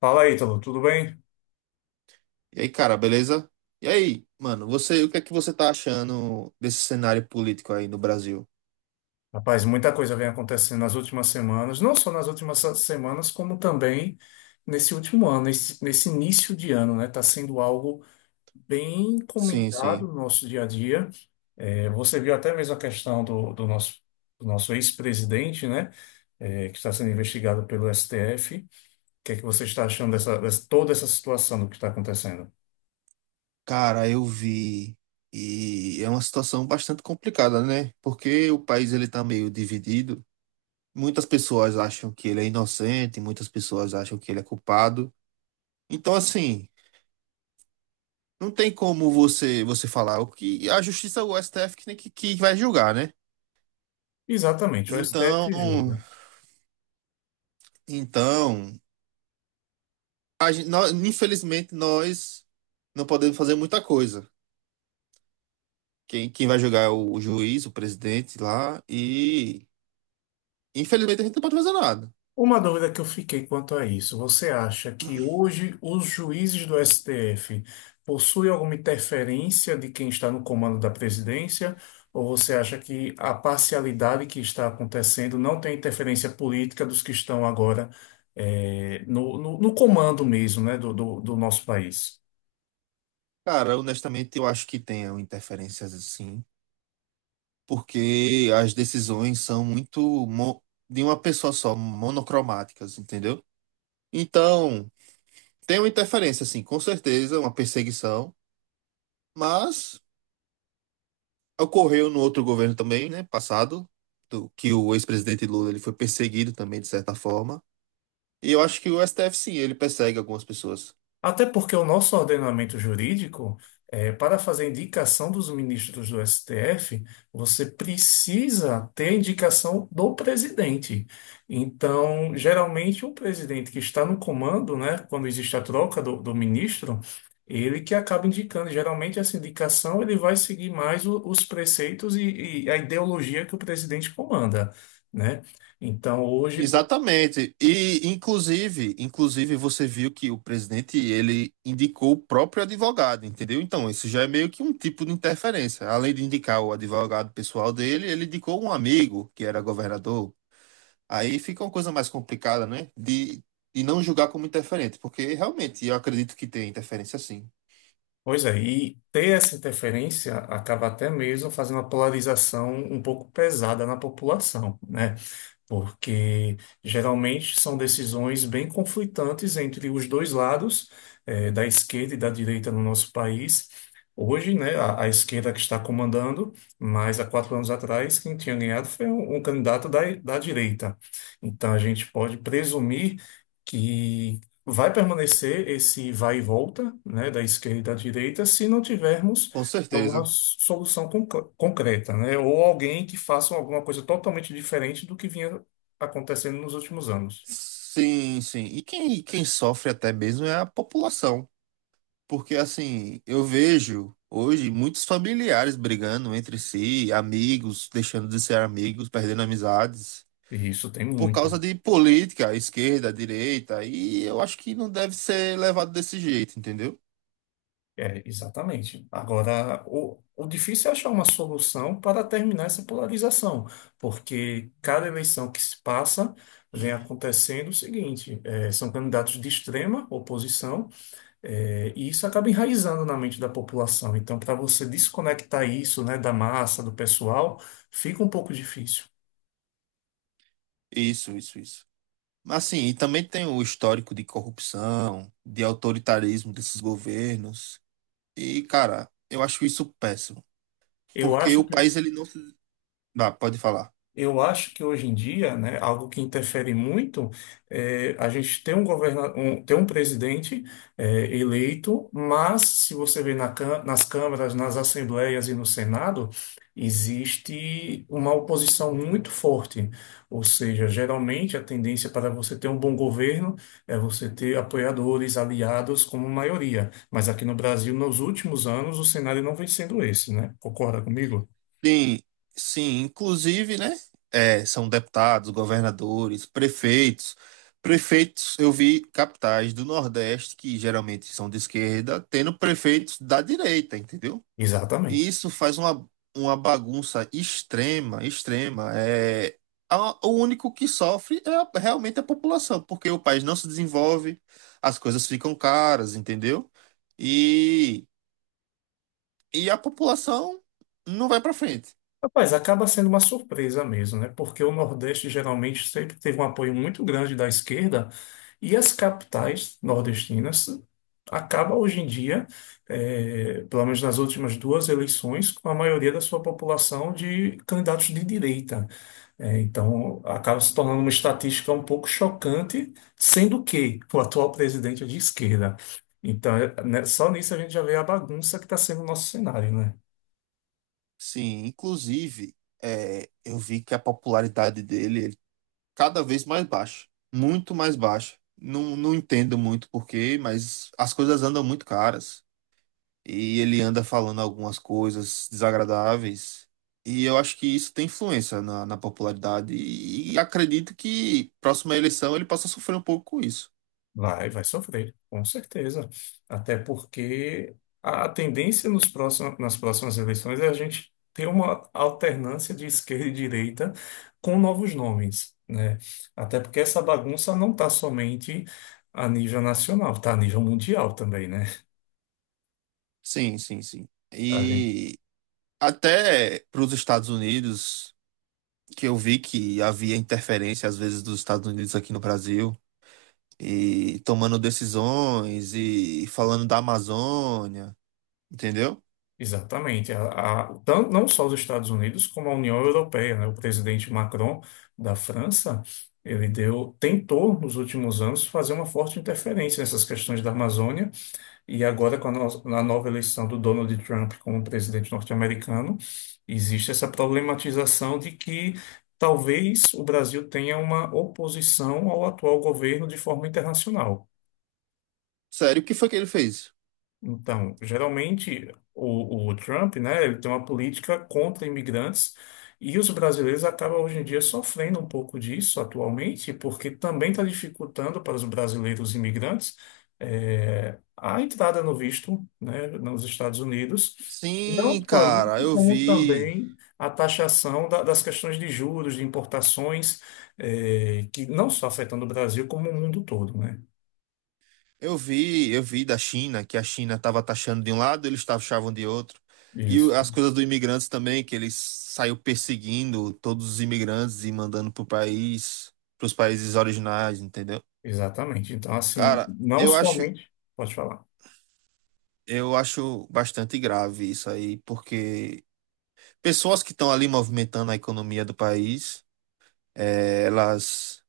Fala, Ítalo, tudo bem? E aí, cara, beleza? E aí, mano, você, o que é que você tá achando desse cenário político aí no Brasil? Rapaz, muita coisa vem acontecendo nas últimas semanas, não só nas últimas se- semanas, como também nesse último ano, nesse início de ano, né? Está sendo algo bem Sim, comentado sim. no nosso dia a dia. É, você viu até mesmo a questão do nosso ex-presidente, né? É, que está sendo investigado pelo STF. O que é que você está achando toda essa situação do que está acontecendo? Cara, eu vi. E é uma situação bastante complicada, né? Porque o país ele tá meio dividido. Muitas pessoas acham que ele é inocente, muitas pessoas acham que ele é culpado. Então, assim, não tem como você falar o que a justiça, o STF tem que vai julgar, né? Exatamente, o Então, STF julga. então, infelizmente, nós não podemos fazer muita coisa. Quem vai julgar é o juiz, o presidente lá, e infelizmente a gente não pode fazer nada. Uma dúvida que eu fiquei quanto a isso, você acha que hoje os juízes do STF possuem alguma interferência de quem está no comando da presidência? Ou você acha que a parcialidade que está acontecendo não tem interferência política dos que estão agora no comando mesmo, né, do nosso país? Cara, honestamente, eu acho que tem interferências assim, porque as decisões são muito mo- de uma pessoa só, monocromáticas, entendeu? Então, tem uma interferência, assim, com certeza, uma perseguição, mas ocorreu no outro governo também, né, passado, que o ex-presidente Lula ele foi perseguido também, de certa forma. E eu acho que o STF sim, ele persegue algumas pessoas. Até porque o nosso ordenamento jurídico, para fazer indicação dos ministros do STF, você precisa ter a indicação do presidente. Então, geralmente, o presidente que está no comando, né, quando existe a troca do ministro, ele que acaba indicando. Geralmente, essa indicação ele vai seguir mais os preceitos e a ideologia que o presidente comanda, né? Então, hoje. Exatamente. E inclusive, você viu que o presidente ele indicou o próprio advogado, entendeu? Então, isso já é meio que um tipo de interferência. Além de indicar o advogado pessoal dele, ele indicou um amigo que era governador. Aí fica uma coisa mais complicada, né? De e não julgar como interferente, porque realmente eu acredito que tem interferência sim. Pois é, e ter essa interferência acaba até mesmo fazendo uma polarização um pouco pesada na população, né? Porque geralmente são decisões bem conflitantes entre os dois lados, da esquerda e da direita no nosso país. Hoje, né, a esquerda que está comandando, mas há quatro anos atrás, quem tinha ganhado foi um candidato da direita. Então, a gente pode presumir que vai permanecer esse vai e volta, né, da esquerda e da direita, se não tivermos Com alguma certeza. Concreta, né? Ou alguém que faça alguma coisa totalmente diferente do que vinha acontecendo nos últimos anos. Sim, sim. E quem sofre até mesmo é a população. Porque assim, eu vejo hoje muitos familiares brigando entre si, amigos deixando de ser amigos, perdendo amizades, E isso tem por muito. causa de política, esquerda, direita, e eu acho que não deve ser levado desse jeito, entendeu? É, exatamente. Agora, o difícil é achar uma solução para terminar essa polarização, porque cada eleição que se passa vem acontecendo o seguinte: é, são candidatos de extrema oposição, é, e isso acaba enraizando na mente da população. Então, para você desconectar isso, né, da massa, do pessoal, fica um pouco difícil. Isso, isso, isso. Mas assim, e também tem o histórico de corrupção, de autoritarismo desses governos. E, cara, eu acho isso péssimo, Eu porque acho o que país ele não se... Ah, pode falar. Eu acho que hoje em dia, né, algo que interfere muito é a gente tem um presidente é, eleito, mas se você vê nas câmaras, nas assembleias e no Senado, existe uma oposição muito forte. Ou seja, geralmente a tendência para você ter um bom governo é você ter apoiadores, aliados como maioria. Mas aqui no Brasil, nos últimos anos, o cenário não vem sendo esse, né? Concorda comigo? Sim, sim, inclusive, né? É, são deputados, governadores, prefeitos. Prefeitos, eu vi capitais do Nordeste, que geralmente são de esquerda, tendo prefeitos da direita, entendeu? E Exatamente. isso faz uma bagunça extrema, extrema. É, o único que sofre é realmente a população, porque o país não se desenvolve, as coisas ficam caras, entendeu? E, e a população não vai para frente. Rapaz, acaba sendo uma surpresa mesmo, né? Porque o Nordeste geralmente sempre teve um apoio muito grande da esquerda e as capitais nordestinas acabam hoje em dia, pelo menos nas últimas duas eleições, com a maioria da sua população de candidatos de direita. Eh, então, acaba se tornando uma estatística um pouco chocante, sendo que o atual presidente é de esquerda. Então, né, só nisso a gente já vê a bagunça que está sendo o nosso cenário, né? Sim, inclusive, é, eu vi que a popularidade dele, cada vez mais baixa, muito mais baixa. Não entendo muito porquê, mas as coisas andam muito caras. E ele anda falando algumas coisas desagradáveis. E eu acho que isso tem influência na popularidade. E acredito que próxima eleição ele possa sofrer um pouco com isso. Vai sofrer, com certeza. Até porque a tendência nas próximas eleições é a gente ter uma alternância de esquerda e direita com novos nomes, né? Até porque essa bagunça não está somente a nível nacional, está a nível mundial também, né? Sim, sim, sim. E até para os Estados Unidos. Que eu vi que havia interferência às vezes dos Estados Unidos aqui no Brasil e tomando decisões e falando da Amazônia, entendeu? Exatamente. Não só os Estados Unidos, como a União Europeia, né? O presidente Macron da França, ele deu, tentou nos últimos anos fazer uma forte interferência nessas questões da Amazônia, e agora com a, no- na nova eleição do Donald Trump como presidente norte-americano, existe essa problematização de que talvez o Brasil tenha uma oposição ao atual governo de forma internacional. Sério, o que foi que ele fez? Então, geralmente o Trump, né, ele tem uma política contra imigrantes e os brasileiros acabam hoje em dia sofrendo um pouco disso atualmente, porque também está dificultando para os brasileiros imigrantes a entrada no visto, né, nos Estados Unidos. Não Sim, só isso, cara, como também a taxação das questões de juros, de importações, que não só afetando o Brasil, como o mundo todo, né? Eu vi da China que a China estava taxando de um lado, eles taxavam de outro. E Isso. as coisas dos imigrantes também, que eles saiu perseguindo todos os imigrantes e mandando pro país, pros países originais, entendeu? Exatamente. Então, assim, Cara, não eu acho somente. Pode falar. Eu acho bastante grave isso aí, porque pessoas que estão ali movimentando a economia do país, eh, elas,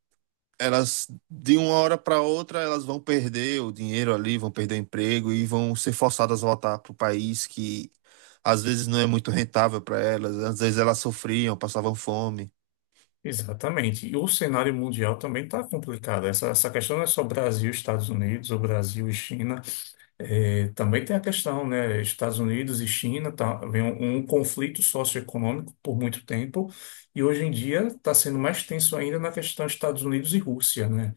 elas de uma hora para outra elas vão perder o dinheiro ali, vão perder o emprego e vão ser forçadas a voltar para o país que às vezes não é muito rentável para elas, às vezes elas sofriam, passavam fome. Exatamente. E o cenário mundial também está complicado. Essa questão não é só Brasil, Estados Unidos, ou Brasil e China. É, também tem a questão, né? Estados Unidos e China, tá, vem um conflito socioeconômico por muito tempo. E hoje em dia está sendo mais tenso ainda na questão Estados Unidos e Rússia, né?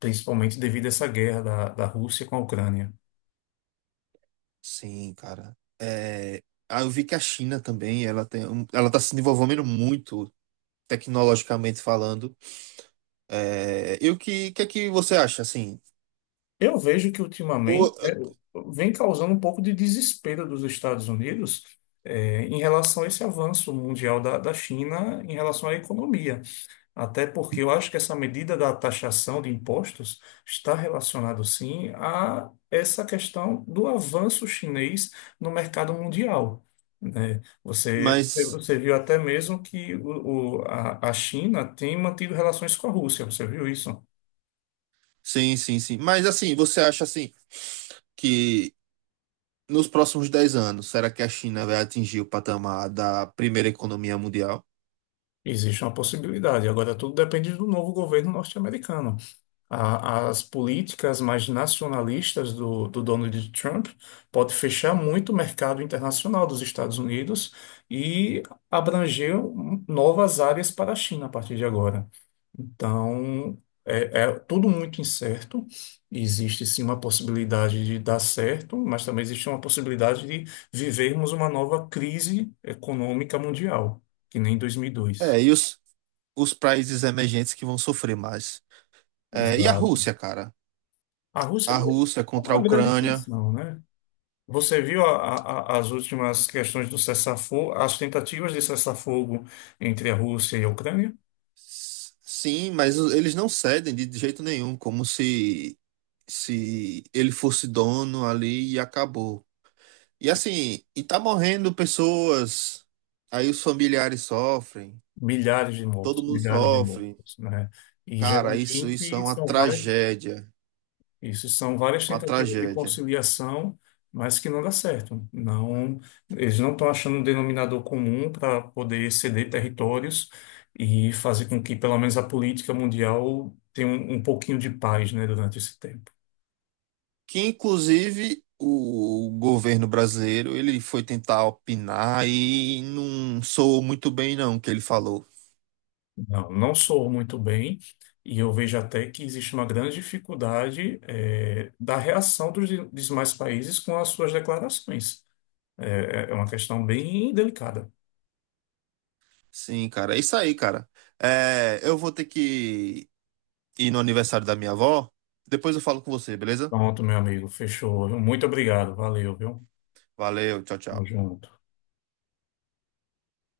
Principalmente devido a essa guerra da Rússia com a Ucrânia. Sim, cara. Eu vi que a China também, ela está se desenvolvendo muito tecnologicamente falando. É, e que é que você acha, assim? Eu vejo que Ou, ultimamente né, vem causando um pouco de desespero dos Estados Unidos em relação a esse avanço mundial da China em relação à economia. Até porque eu acho que essa medida da taxação de impostos está relacionado sim a essa questão do avanço chinês no mercado mundial. Né? Você, mas, você viu até mesmo que a China tem mantido relações com a Rússia, você viu isso? sim, sim, sim. Mas, assim, você acha, assim, que nos próximos 10 anos, será que a China vai atingir o patamar da primeira economia mundial? Existe uma possibilidade. Agora, tudo depende do novo governo norte-americano. As políticas mais nacionalistas do Donald Trump pode fechar muito o mercado internacional dos Estados Unidos e abranger novas áreas para a China a partir de agora. Então, é, é tudo muito incerto. Existe sim uma possibilidade de dar certo, mas também existe uma possibilidade de vivermos uma nova crise econômica mundial, que nem 2002. É, e os países emergentes que vão sofrer mais? É, e a Exato. Rússia, cara? A Rússia A não é Rússia contra a uma grande Ucrânia. tensão, né? Você viu as últimas questões do cessar-fogo, as tentativas de cessar-fogo entre a Rússia e a Ucrânia? Sim, mas eles não cedem de jeito nenhum, como se ele fosse dono ali e acabou. E assim, e tá morrendo pessoas, aí os familiares sofrem, todo mundo Milhares de sofre. mortos, né? E Cara, isso é geralmente uma são vários. tragédia, Isso são várias uma tentativas de tragédia. conciliação, mas que não dá certo. Não, eles não estão achando um denominador comum para poder ceder territórios e fazer com que, pelo menos, a política mundial tenha um pouquinho de paz, né, durante esse tempo. Que inclusive o governo brasileiro, ele foi tentar opinar e não soou muito bem não o que ele falou. Não, não soou muito bem, e eu vejo até que existe uma grande dificuldade, da reação dos demais países com as suas declarações. É, é uma questão bem delicada. Sim, cara, é isso aí, cara. É, eu vou ter que ir no aniversário da minha avó, depois eu falo com você, beleza? Pronto, meu amigo, fechou. Muito obrigado, valeu, viu? Valeu, tchau, Tamo tchau. junto.